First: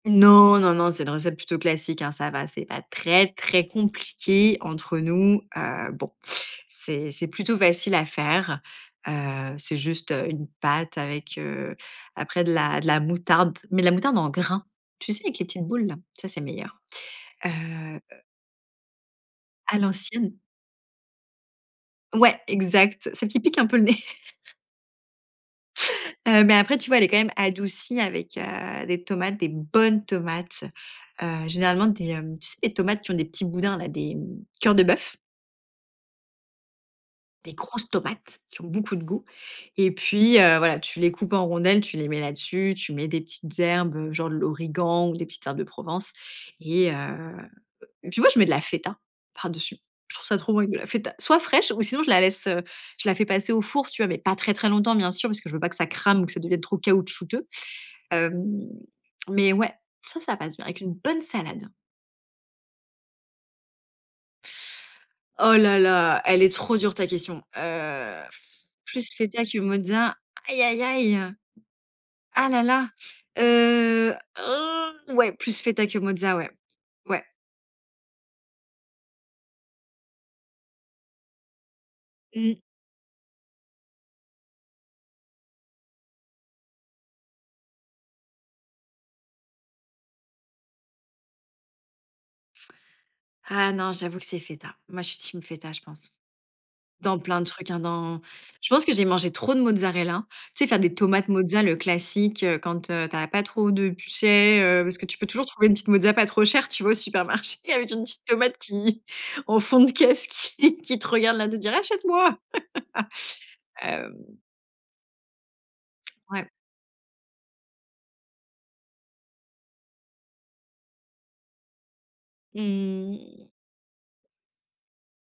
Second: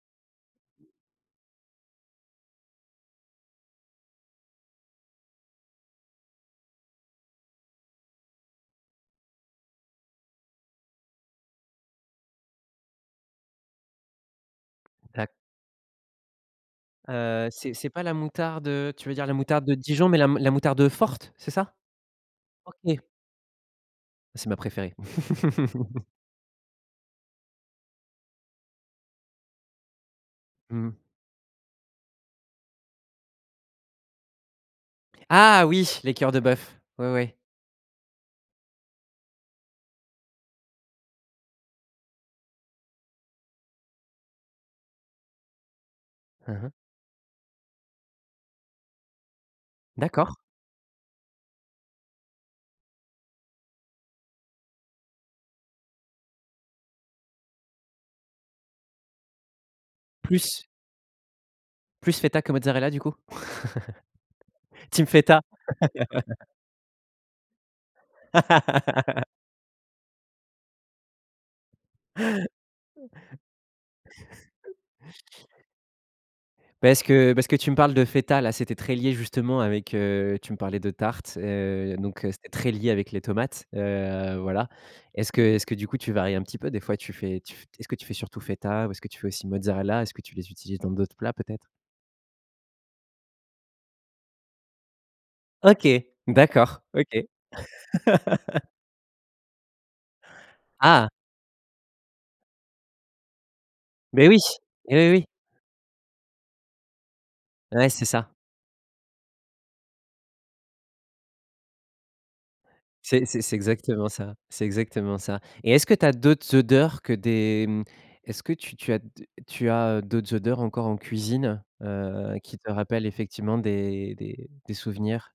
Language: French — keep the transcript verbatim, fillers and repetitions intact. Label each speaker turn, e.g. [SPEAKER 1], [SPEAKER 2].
[SPEAKER 1] Non, non, non, c'est une recette plutôt classique, hein. Ça va, c'est pas très, très compliqué entre nous, heu, bon c'est c'est plutôt facile à faire, heu, c'est juste, heu, une pâte avec, heu, après de la de la moutarde, mais de la moutarde en grains. Tu sais,
[SPEAKER 2] D'acc
[SPEAKER 1] avec les petites boules? Ça, c'est meilleur,
[SPEAKER 2] Heu,
[SPEAKER 1] heu
[SPEAKER 2] c'est c'est
[SPEAKER 1] heu
[SPEAKER 2] pas la moutarde, heu, tu veux dire la moutarde de
[SPEAKER 1] À
[SPEAKER 2] Dijon mais la
[SPEAKER 1] l'ancienne.
[SPEAKER 2] la moutarde forte, c'est ça?
[SPEAKER 1] Ouais,
[SPEAKER 2] OK.
[SPEAKER 1] exact, celle qui pique un peu le nez
[SPEAKER 2] C'est ma préférée.
[SPEAKER 1] heu, mais après, tu vois, elle est quand même adoucie avec, heu, des tomates, des bonnes tomates,
[SPEAKER 2] Mmh.
[SPEAKER 1] heu, généralement des, hem, tu sais les tomates qui ont des petits boudins, des mmh, cœurs de bœuf
[SPEAKER 2] Ah oui, les cœurs de bœuf. Ouais, ouais.
[SPEAKER 1] des grosses tomates qui ont beaucoup de goût et puis heu, voilà, tu les coupes en rondelles, tu les mets là dessus, tu mets des petites herbes, heu, genre, heu, de l'origan ou des petites herbes de Provence
[SPEAKER 2] Mmh mh.
[SPEAKER 1] et heu heu, puis moi, mets de la feta par dessus. Je trouve
[SPEAKER 2] D'accord.
[SPEAKER 1] ça trop bien, de la feta soit fraîche ou sinon je la laisse, heu, je la fais passer au four, tu vois? Mais pas très très longtemps, bien sûr, parce que je veux pas que ça crame ou que ça devienne trop caoutchouteux. Hem, mais ouais, ça, ça passe bien
[SPEAKER 2] Plus
[SPEAKER 1] avec une bonne salade.
[SPEAKER 2] plus feta que mozzarella du coup? Team feta?
[SPEAKER 1] Oh là là, elle est trop dure ta question, heu, plus feta que mozza? Aïe aïe aïe, heu, ah là là, heu, ah! Ouais, plus feta que mozza, ouais.
[SPEAKER 2] Parce
[SPEAKER 1] Ouais.
[SPEAKER 2] que parce que tu me parles de feta là, c'était très lié justement avec, heu, tu me parlais de tarte, heu, donc heu, c'était
[SPEAKER 1] Mmh.
[SPEAKER 2] très lié avec les tomates, heu, voilà. Est-ce que est-ce que du coup tu varies un petit peu, des fois tu fais, tu fais est-ce que tu fais surtout feta ou est-ce que tu fais aussi mozzarella? Est-ce que tu les utilises dans d'autres plats, peut-être?
[SPEAKER 1] Ah non, j'avoue que c'est feta. Moi, je suis team feta, je
[SPEAKER 2] OK,
[SPEAKER 1] pense.
[SPEAKER 2] d'accord,
[SPEAKER 1] Dans
[SPEAKER 2] OK.
[SPEAKER 1] plein de trucs, hein, dans je pense que j'ai mangé trop de mozzarella. Tu sais, faire des
[SPEAKER 2] Ah!
[SPEAKER 1] tomates mozza le classique, heu, quand, heu, tu as pas trop de pu
[SPEAKER 2] Mais oui,
[SPEAKER 1] chais
[SPEAKER 2] oui
[SPEAKER 1] parce que
[SPEAKER 2] oui,
[SPEAKER 1] tu
[SPEAKER 2] oui.
[SPEAKER 1] peux toujours trouver une petite mozza pas, trop cher, tu vois? Au supermarché
[SPEAKER 2] Ouais,
[SPEAKER 1] avec une
[SPEAKER 2] c'est
[SPEAKER 1] petite
[SPEAKER 2] ça.
[SPEAKER 1] tomate qui au fond de caisse qui qui te regarde là, à l'air de dire: «Achète-moi».
[SPEAKER 2] C'est c'est c'est exactement
[SPEAKER 1] Hem
[SPEAKER 2] ça, c'est exactement ça et est-ce que tu as
[SPEAKER 1] Ouais.
[SPEAKER 2] d'autres odeurs que des, hem, est-ce que tu tu as tu as d'autres odeurs encore en cuisine, heu, qui te rappellent
[SPEAKER 1] Mmh.
[SPEAKER 2] effectivement des des des souvenirs?